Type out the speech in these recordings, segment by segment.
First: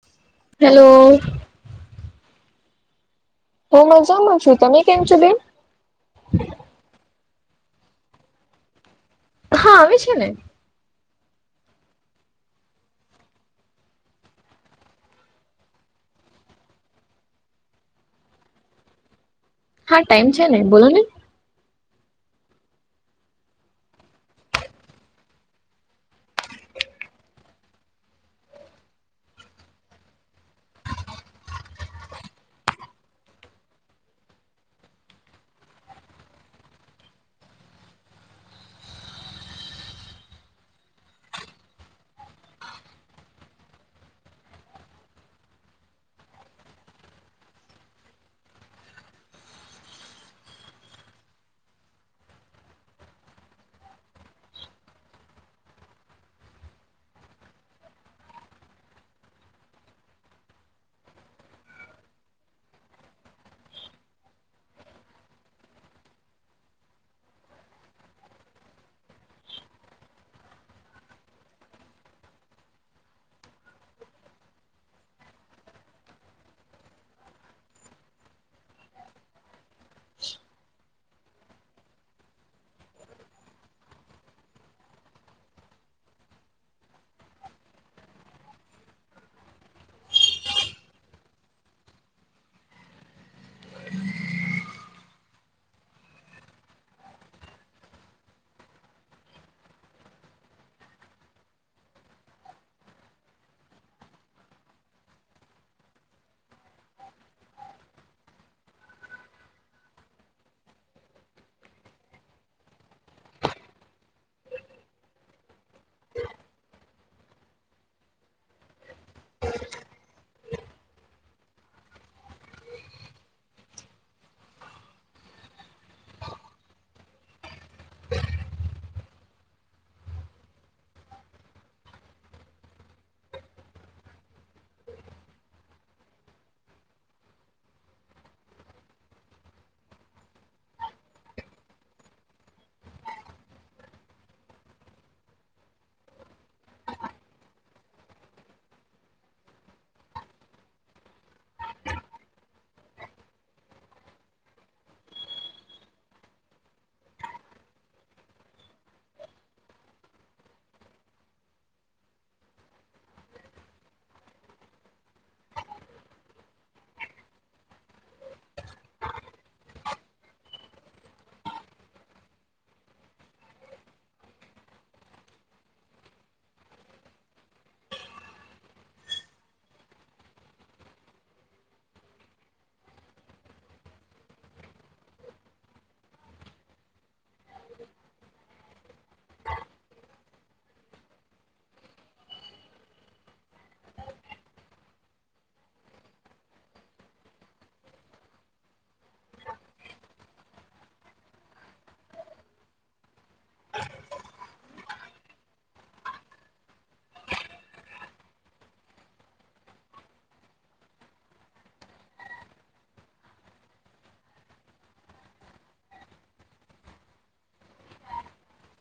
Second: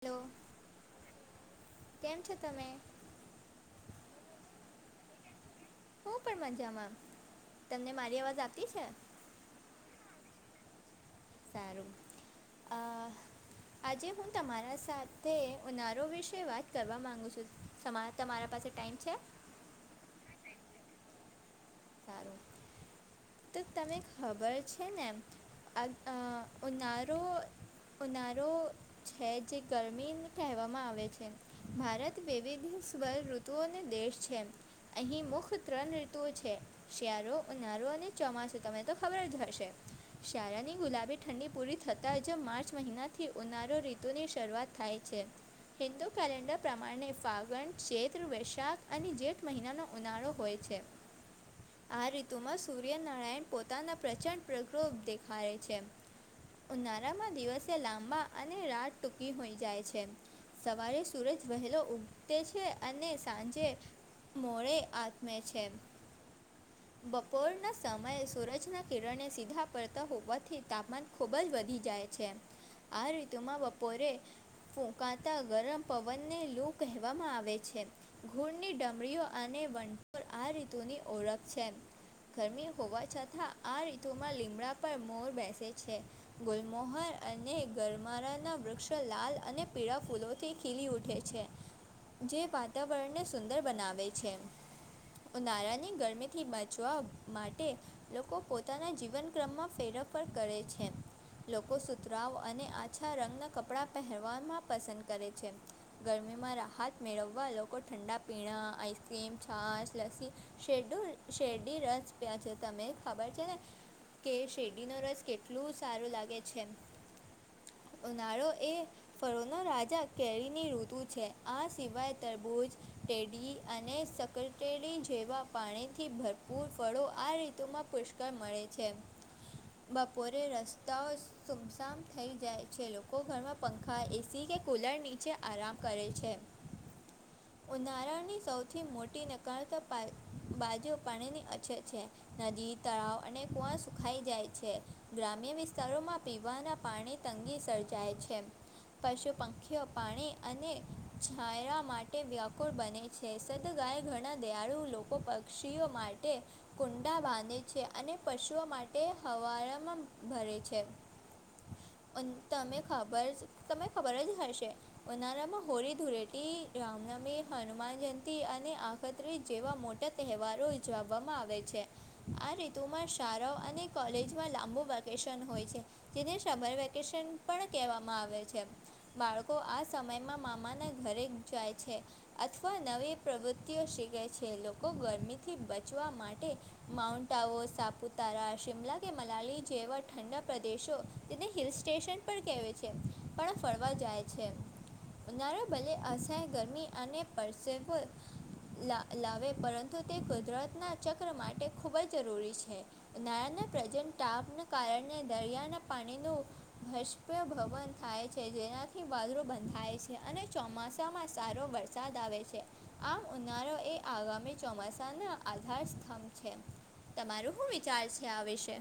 Hello hello કેમ છેો તમે હ મજામાંજ છ તમેં કેચ બેિન હું પણ મજામાંમ તમને મારી અવાજ આપતી છે હા આવે છે ને. સારું આ. આજે હું તમારા સાથે ઉનારો વિશે વાત કરવા માગુ છું તમા તમારા પાસે ટાઈમ છે હા ટાઈમ છે ને બોલો ને સારું તો તને ખબર છે ને એમ રોારો નાારો છે જે ગરમી કહેવામાં આવે છે. ભારત વિવિધ સ્વર ઋતુઓનો દેશ છે.. અહીં મુખ ત્રણ ઋતુઓ છે. શ્યારો ઉનારો અને ચોમાસું તને તો ખબર જ હશે શળાની ગુલાબી ઠંડી પૂરી થતાં જ માર્ચ મહિનાથી ઉનારો ઋતુની શરૂઆત થાય છે. હિન્દુ કેલેન્ડર પ્રમાણે ફાગણ ચૈત્ર વૈશાખ અને જેઠ મહિનાનો ઉનાળો હોય છે. આ ઋતુમાં સૂર્યનારાયણ પોતાના પ્રચંડ પ્રગૃપ દેખાયે છે. ઉનાળામાં દિવસે લાંબા અને રાત ટૂંકી હોઈ જાય છે. સવારે સુરજ વહેલો ઉગટે છે અને સાંજે. મોડે આત્મે છે. બપોરના સમયે સૂરજના કિરણને સીધા પડતા હોવાથી તાપમાન ખૂબજ વધી જાય છે આ ઋતુમાં બપોરે ફૂંકાતા ગરમ પવનને લૂ કહેવામાં આવે છે. ઘૂરની ડમરીઓ અને વંઠોર આ ઋતુની ઓળખ છે. ગરમી હોવા છતાં આ રીતુમાં લીમડા પર મોર બેસે છે. ગુલમોહર અને ગરમારાના વૃક્ષો લાલ અને પીળા ફૂલો થી ખીલી ઉઠે છે જે વાતાવરણને સુંદર બનાવે છે. ઉનાળાની ગરમિ થી બચવા માટે લોકો પોતાના જીવન ક્રમમાં ફેરફ કરે છે. લોકો સુતરાવ અને આછા રંગના કપડા પહેરવામાં પસંદ કરે છે. ગરમીમાં રાહત મેળવવા લોકો ઠંડા પીણા આઈસક્રીમ છાશ લસ્સી શેરડુ શેરડી રસ પ્યા છે તમે ખબર છે ને? કે શેરડીનો રસ કેટલું સારું લાગે છે. ઉનાળો એ ફરોનો રાજા કેરીની ઋતુ છે આ સિવાય તરબૂજ ટેડીી અને સકરટેડી જેવા પાણી થી ભરપૂર ફળો આ ઋતુમાં પુષ્કળ મળે છે. બપોરે રસ્તાઓ સુમસામ થઈ જાય છે લોકો ઘરમાં પંખા એસી કે કુલરની. ચે આરામ કરે છે. ઉનાળની સૌથી મોટી નકળતા પાય. તેઓ પાણીની અછત છે. નદી તળાવ અને કુવા સુખાઈ જાય છે ગ્રામ્ય વિસ્તારોમાં પીવાના પાણી તંગી સર્જાય છે. પશુ પંખીઓ પાણી અને છાયરા માટે વ્યાકુળ બને. છેસત ગાય ઘણા દયાળુ લોકો પક્ષીઓ માટે કુંડા બાંધે છે અને પશુઓ માટે હવામાં ભરે છે. તમે ખબર તમે ખબરજ હશે. ઉનાળામાં હોળી ધુળેટી રામનમી હનુમાન જયંતિ અને આખત્રી જેવા મોટા. તહેવારો ઉજવવામાં આવે છે. આ ઋતુમાં શાળાઓ અને કોલેજમાં લાંબુ વેકેશન હોય છે. જેને સમર વેકેશન પણ કહેવામાં આવે છે. બાળકો આ સમયમાં મામાના ઘરે જાય છે. અથવા નવી પ્રવૃત્તિઓ શીખે છે લોકો ગરમીથી બચવા માટે માઉન્ટ આવો સાપુતારા શિમલા કે મલાલી જેવર ઠંડા પ્રદેશો. તેને હિલ સ્ટેશન પણ કહે છે પણ ફરવા જાય છે. ઉનાળા બલે અશાય ગરમી અને પરસેવો લાવે પરંતુ તે કુદરતના ચક્ર માટે ખૂબજ જરૂરી છે. નાના પ્રજન ટાપનાને કારણે દરિયાના પાણીનો ભષપ ભવન થાય છે જેનાથી વાદરો બંધાય છે અને ચોમાસામાં સારો વર. સાદ આવે છે આમ ઉનારો એ આગામી ચોમાસાના આધાર સ્તંભ છે તમારું શું વિચાર છે આ વિશે?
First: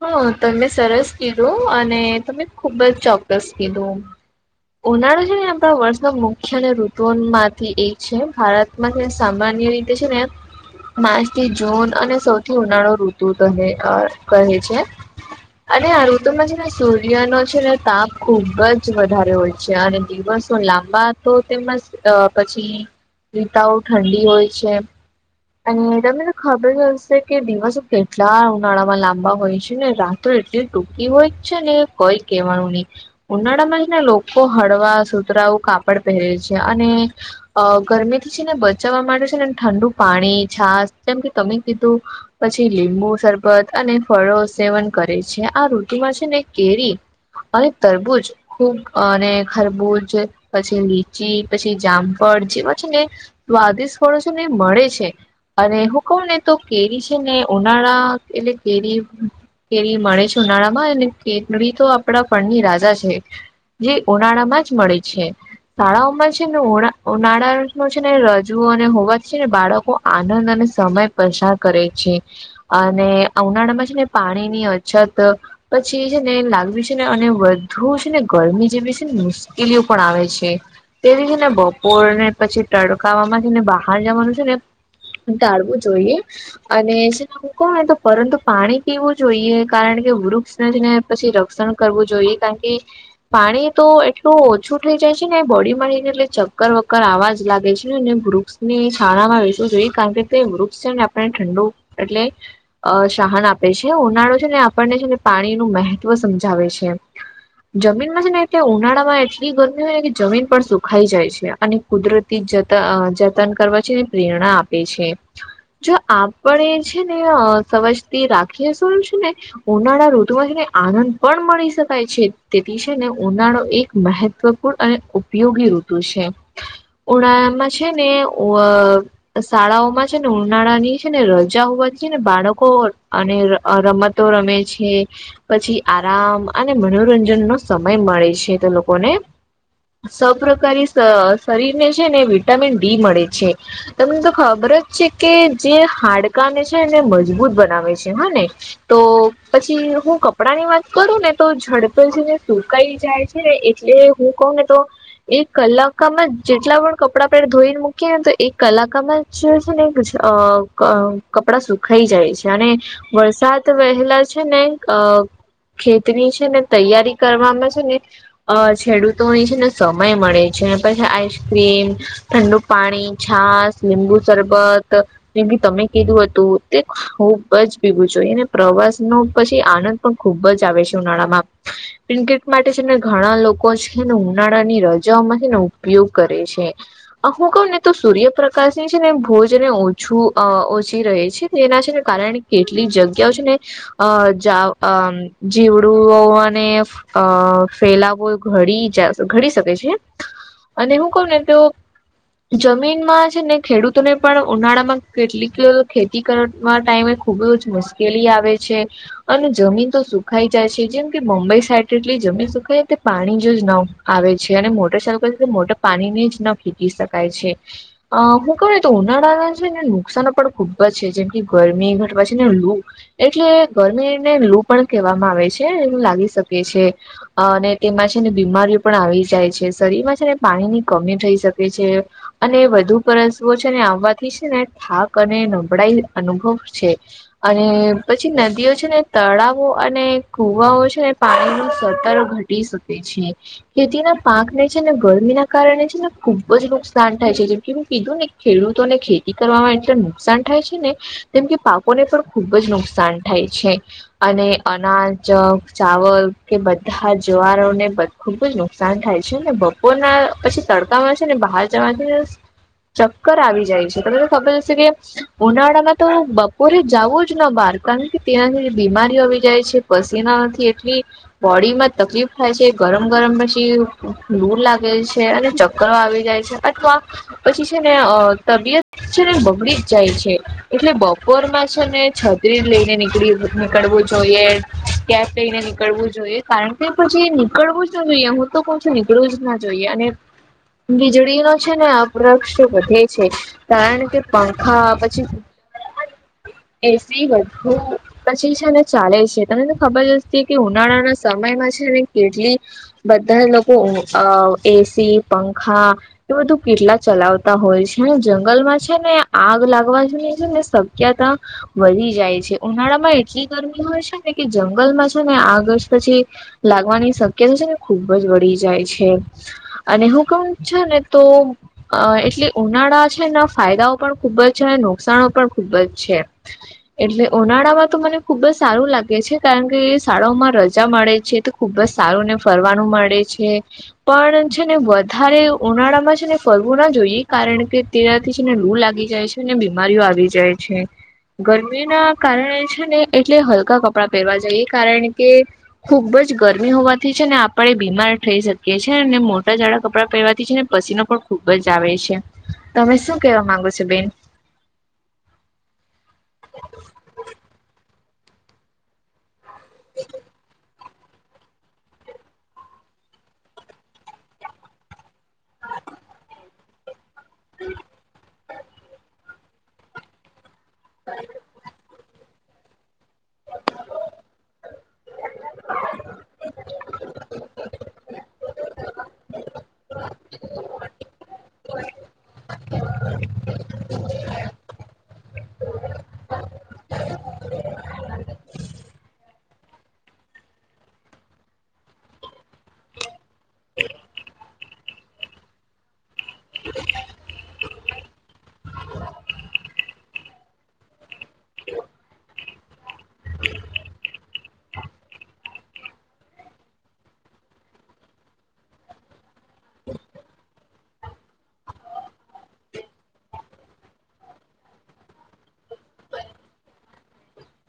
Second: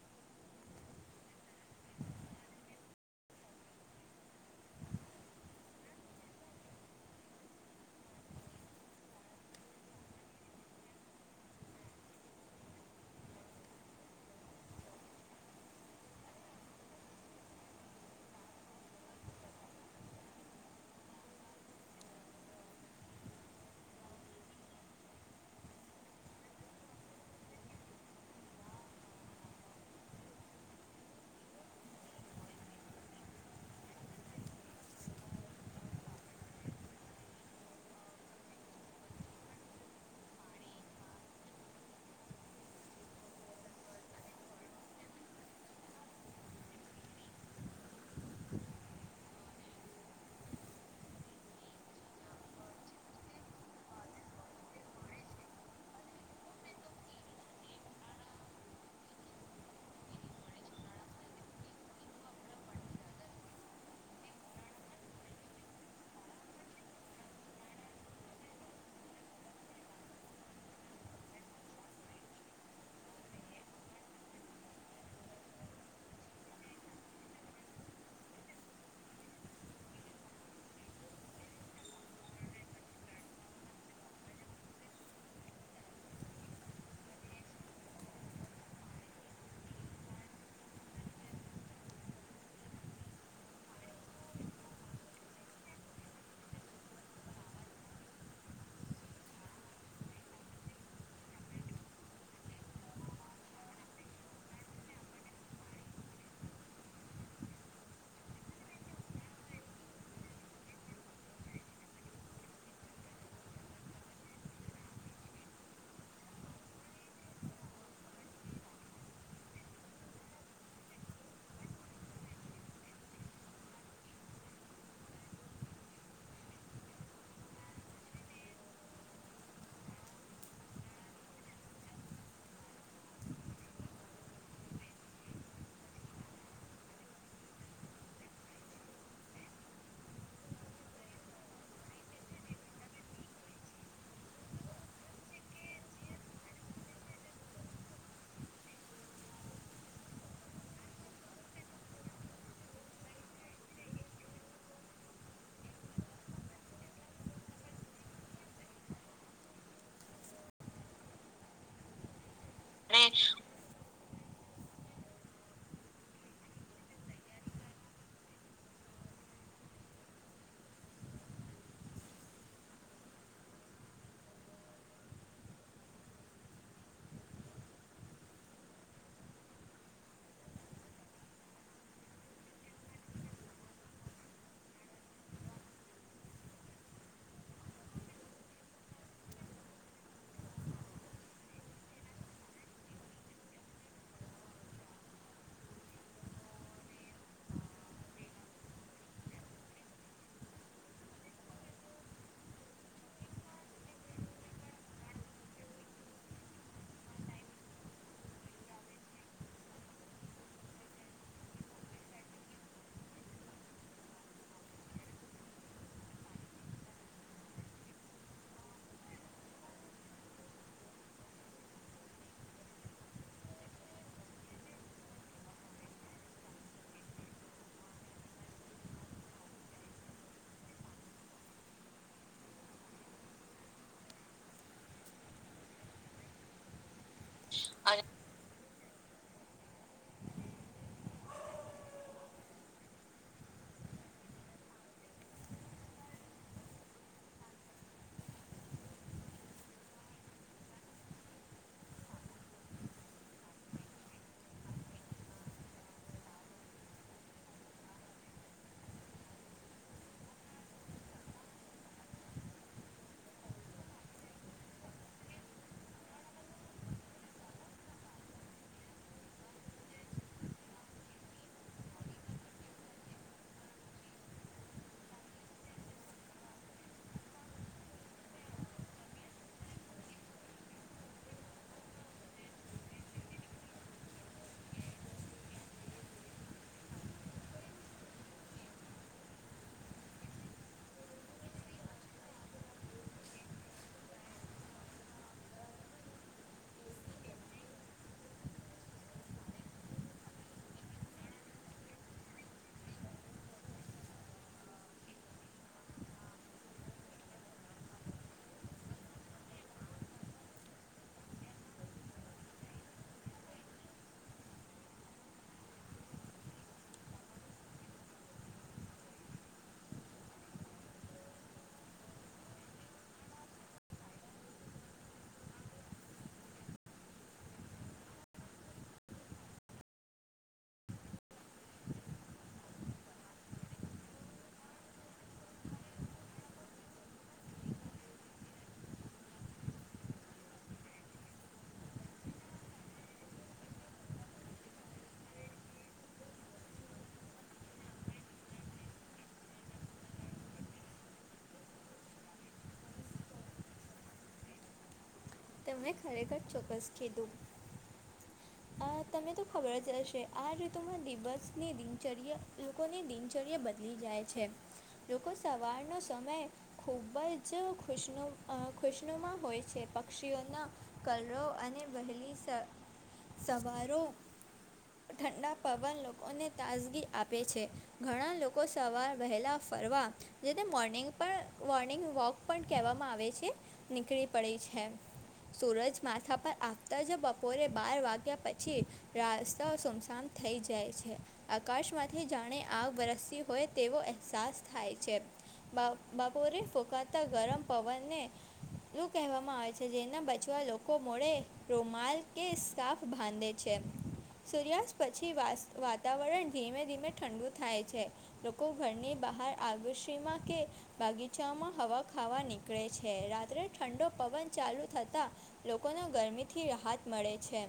હા તમે સરસ કીધું અને તમે ખુબજ ચોક્કસ કીધું. ઉનાળા છે ને આપણા વર્ષનો મુખ્ય અને ઋતુ માંથી એક છે. મને સામાન્ય રીતે છે ને માર્ચ થી જૂન અને સૌથી ઉનાળો ઋતુ કહે કહે છે. અને આ ઋતુમાં છે ને સૂર્યનો છે ને તાપ ખુબ જ વધારે હોય છે અને દિવસ લાંબા તો તેમ જ પછી રીતાઓ ઠંડી હોય છે. અને તમને તો ખબર જ હશે કે દિવસો કેટલા ઉનાળામાં લાંબા હોય છે ને રાત તો એટલી ટૂંકી હોય જ છે ને કઈ કહેવાનું નહી. ઉનાળામાં જ ને લોકો હળવા સુતરાવુ કાપડ પહેરે છે અને અ ગરમીથી છે ને બચાવવા માટે છે ને ઠંડુ પાણી છાાસ જેમ કે તમે કીધું પછી લીંબુ સરબત અને ફળો સેવન કરે છે આ ઋતુમાં છે ને કેરી અરે તરબુંચ અ ને ખરબૂજ પછી લીચી પછી જામફળ જેવા છે ને. સ્વાદિષ્ટ ફળો છે ને એ મળે છે. છે અને હુ કઉ ને તો કેરી છે ને ઉનાળા એટલે કેરી કેરી મળે છે ઉનાળા માં અને કેતડી તો આપડા ફળ ની રાજા છે. જે ઉનાળામાં જ મળે છે. શાળાઓમાં છે ને ઉ ઉનાળા નો છે ને રજવુ અને હોવા છે ને બાળકો આનંદ અને સમય પસાર કરે છે. અને ઉનાળા માં છે ને પાણી ની અછત પછી એ છે ને લાગવી છે ને અને વધુ છે ને ગરમી જેવી છે ને મુશ્કેલીઓ પણ આવે છે. તેથી છે ને બપોર ને પછી તડકામાંથી ને બહાર જવાનું છે ને ટાળવું જોઈએ. અને છે ને હું કઉ ને તો પરંતુ પાણી પીવું જોઈએ કારણ કે વૃક્ષ ને જે પછી રક્ષણ કરવું જોઈએ કારણ કે એ પાણી તો એટલું ઓછું થઈ જાય છે ને બોડી રી ને એટલે ચક્કર વક્કર આવાજ લાગે છે ને વૃક્ષની છાણામાં બેસવું જોઈએ કારણ કે તે વૃક્ષ છે ને આપણે ઠંડુ એટલે અ સહન આપે છે ઉનાળો છે ને આપણને છે ને પાણી નું મહત્વ સમજાવે છે. જમીનમાં છેને ઉનાળા માં એટલી ગરમી હોય ને કે જમીન પણ સુખાઈ જાય છે અને કુદરતી જતન જતન કરવા છેને પ્રેરણા આપે છે. જો આપણેે છે ને સવજતી રાખીએ છે ને. ઉનાળા ઋતુમાંથીને આનંદ પણ મળી શકાય છે તેથી છે ને ઉનાળો એક મહ ત્વપૂર્ણ અને ઉપયોગી ઋતુ છે ઉનાળામાં છે ને શાળાઓમાં છે ને ઉનાળા ની છે ને રજા હોવાથી છે ને બાળકો અને ર મતો રમે છે. પછી આરામ અને મનોરંજન નો સમય મળે છે તે લોકોને સ પ્રકારી શરીર ને છે ને વિટામિન ડી મળે છે. તમને તો ખબર જ છે કે જે હાડકાને છે ને મજબૂત બનાવે છે હા ને. તો પછી હું કપડા ની વાત કરું ને તો ઝડપે છે ને સુકાઈ જાય છેને. એ હું કહ ને તો એક કલાકમાં જેટલા પણ કપડા આપણે ધોઈને મૂકીએ ને તો એક કલાકામાં જ છે ને કપડા સુખાઈ જાય છે. જાણે અને અને વરસાદ વહેલા છે ને અ ખેતની છે ને તૈયારી કરવામાં છે ને. અ ખેડૂતોની છે ને સમય મળે છે પછી આઈસક્રીમ ઠંડુ પાણી છાસ લીંબુ શરબત જે ભી તમે કીધું હતું તે ખુબ જ ભીગું જોને પ્રવાસ ન પછી આનંદ પણ ખુબ જ આવે છે ઉનાળામાં બ્લિન્કીટ માટે છે ને ઘણા લોકો છે ને ઉનાળાની રજાઓમાં છે ને ઉપયોગ કરે છે. અ હું કઉ ને તો સૂર્યપ્રકાશ ની છે ને ભોજને ઓછું ઓછી રહે છે તેના છે ને કારણ કે. એટલી જગ્યાઓ છે ને અ જીવડુંઓ અને. અ ફેલાવો ઘડી જ ઘડી શકે છે અને હું કઉ ને તો. જમીનમાં છે ને ખેડૂતોને પણ ઉનાળામાં કેટલીક ખેતી કરવા ટાઈમે ખૂબ જ મુશ્કેલી આવે છે. અને જમીન તો સુખાઈ જાય છે જેમ કે મુંબઈ સાઈટ એટલી જમીન સુખાય તે પાણી જોજ ના હો. આવે છે અને મોટર ચાલુ કરે છે તો મોટર પાણીને જ ન ફેકી શકાય છે. અ હું કહ તો ઉનાળાના છે ને નુકસાન પણ ખુબ જ છે જેમ કે ગરમી ઘટવા છે ને. એટલે ગરમીને લૂ પણ કહેવામાં આવે છે એ લાગી શકે છે. અને તેમાં છે ને બીમારીઓ પણ આવી જાય છે શરીરમાં છે ને પાણી ની કમી થઈ શકે છે. અને વધુ પરસવો છે ને આવવાથી છે ને થાક અને નબળાઈ અનુભવ છે. અને પછી. નદીઓ છે ને તળાવો અને કુવાઓ છે ને પાણી ન સરતારો ઘટી શકે છે. ખેતીના પાકને છે ને ગરમી ના કારણે છે ને ખુબ જ નુકસાન નુકસાન થાય છે જેમ કેું કીધું ને ખેડૂતોને ખેતી કરવામાં એટલ નુકસાન થાય છે ને કેમ કે પાકોને પણ ખુબ જ નુકસાન થાય છે. અને અનાજક ચાવલ કે બધા જવારોને ખુબ જ નુકસાન થાય છે ને બપોરના પછી તડકામાં છે ને બહાર જવાથી ને ચક્કર આવી જાય છે તમને ખબર હશે કે ઉનાળામાં તો બપોરે જવું જ ન બહાર. કારણ કે તેનાથી બીમારીઓ આવી જાય છે પસીના નથી એટલી બોડી માં તકલીફ થાય છે ગરમ ગરમ પછી લૂર લાગે છે અને ચક્કરો આવી જાય છે.. અથવા. પછી છે ને તબિયત છે ને બગડી જ જાય છે એટલે બપોરમાં છે ને. છત્રી લઈને નીકળી નીકળવું જોઈએ કેપ લઈને નીકળવું જોઈએ. કારણ કે પછી નીકળવું જ ના જોઈએ હું તો કો છું નીકળવું જ ના જોઈએ અને બીજળી નો છે ને આ વૃક્ષ વધે છે કારણ કે પંખા પછી એસી વધુ. પછી છે ને ચાલે છે તને તો ખબર જ કે ઉનાળાના સમયમાં છે ને કેટલી. બધા લોકો અ એસી પંખા એ બધું કેટલા ચલાવતા હોય છે જંગલમાં છે ને આગ લાગવા જો છે ને શક્યતા વધી જાય છે ઉનાળામાં એટલી ગરમી હોય છે ને કે જંગલમાં છે ને આગસ્ટ પછી લાગવાની શક્યતા છે ને ખુબ જ વળી જાય છે અને હું કોમ છુ ને તો. અ એટલે ઉનાળા છેના ફાયદાઓ પણ ખૂબ જ છે અને નુકસાન પણ ખૂબ જ છે. એટલે ઉનાળામાં તો મને ખુબ જ સારું લાગે છે કારણ કે શાળાઓમાં રજા મળે છે. ખુબ જ સારું ને ફરવાનું મળે છે પણ છે ને વધારે ઉનાળા માં છે ને ફરવું ના જોઈએ કારણ કે તેનાથી છેને લૂ લાગી જાય છે ને બીમારીઓ આવી જાય છે. ગરમી ના કારણે છે ને એટલે હલકા કપડાં પહેરવા જઈએ કારણ કે ખુબ જ ગરમી હોવાથી છે ને આપડે બીમાર થઈ શકીએ છીએ ને મોટા જાઝડા કપડાં પહેરવાથી છે ને પછી ન પણ ખુબ જ આવે છે તમે શું કેવા માંગો છો બેન તેમણે ખરેખર ચોક્કસ કીધું. અ તમે તો ખબર જ હશે આ ઋતુમાં દિવસની દિનચર્યા લોકોની દિનચર્યા બદલી જાય છે લોકો સવારનો સમય ખૂબ જ. ખુશનુ ખુશનુમાં હોય છે પક્ષીઓના કલરો અને વહેલી સા સવારોો ઠંડા પવન લોકોને તાઝગી આપી આપે છે ઘણા લોકો સવાર વહેલાં ફરવા જે તે મોર્નિંગ પણ મોર્નિંગ વોક પણ કહેવામાં આવે છે. નીકળી પડી છે સૂરજ માથા પર આવતા જ બપોરે બાર વાગે. ત્યાં પછી રાસ્તા સુમસામ થઈ જાય છે આકાશમાંથી જાણે આગ વરસ હોય તેવો અહેસાસ થાય છે બાપોરે ફૂંકાતા ગરમ પવનને એવું કહેવામાં આવે છે જે તેના બચવા લોકો મોડે રોમાલ કે સ્કાફ બાંધે છે સૂર્યાસ્ પછી વાસ વાતાવરણ ધીમે ધીમે ઠંડુ થાય છે લોકો ઘરની બહાર આગળ સીમા કે બગીચામાં હવા ખાવા નીકળે છે રાત્રે ઠંડો પવન ચાલુ થતા લોકોને ગરમીથી રાહત મળે છે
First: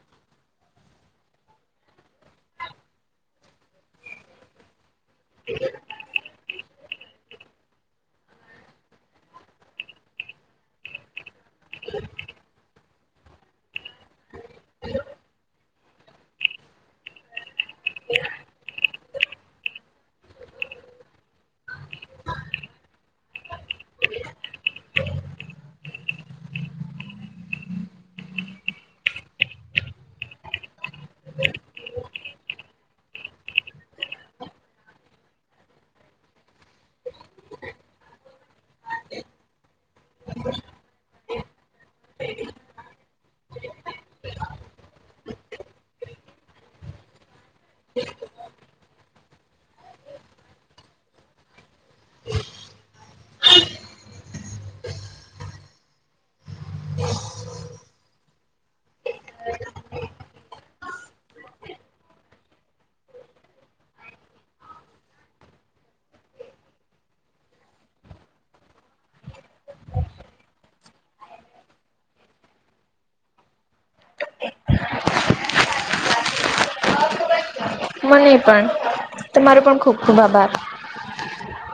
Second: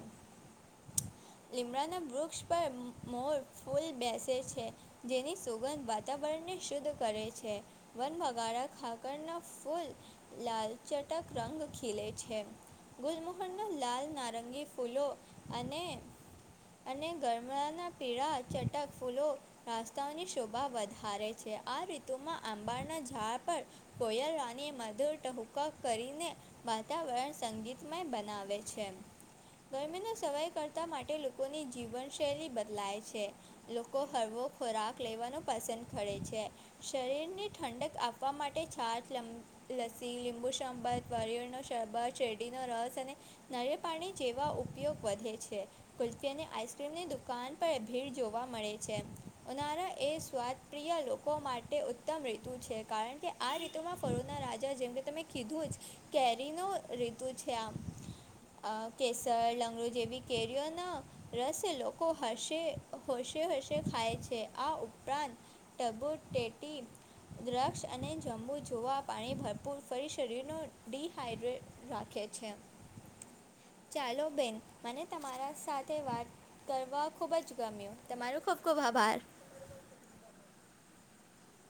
લીમડાના વૃક્ષ પર મોર ફૂલ બેસે છે જેની સોગંધ વાતાવરણને શુદ્ધ કરે છે વન વગાારા ખાકરના ફૂલ લાલ ચટક રંગ ખીલે છે ગુલમુહનના લાલ નારંગી ફૂલો અને અને ગરમળનાં પીળા ચટક ફૂલો રાસ્તાઓની શોભા વધારે છે આ ઋતુમાં આંબાળના ઝાડ પર કોયલ રાની મધુર ટહુકા કરીને વાતાવરણ સંગીતમય બનાવે છેમી સવાય કરતા માટે લોકોની જીવનશૈલી બદલાય છે લોકો હળવો ખોરાક લેવાનો પસંદ કરે છે શરીરને ઠંડક આપવા માટે છાત લસ્સી લીંબુ શંબાદ વારિયળ નો શંબાત શેરડીનો રસ અને નળ પાણી જેવા ઉપયોગ વધે છે કુલ્ફી અને આઈસક્રીમની દુકાન પર ભીડ જોવા મળે છે ઉનારા એ સ્વાદ પ્રિય લોકો માટે ઉત્તમ ઋતુ છે કારણ કે આ ઋતુમાં ફોના રાજા જેમ કે તમે કીધું જ કેરી ન ીતુ છે આમ કેસર લંગડ જેવીી કેર્યોના રસે લોકો હશે હશે હશે ખાય છે આ ઉપરાંત ડબુટેટી દ્રક્ષ અને જંબુ જોવા પાણી ભરપૂર ફરી શરીરનું ડિહાઈડ્રેટ રાખે છે ચાલો બેન મને તમારા સાથે વાત કરવા ખૂબ જ ગમ્યું મને તમારો પણ ખૂબ ખૂબ આભાર તમારો પણ ખૂબ ખૂબ આભાર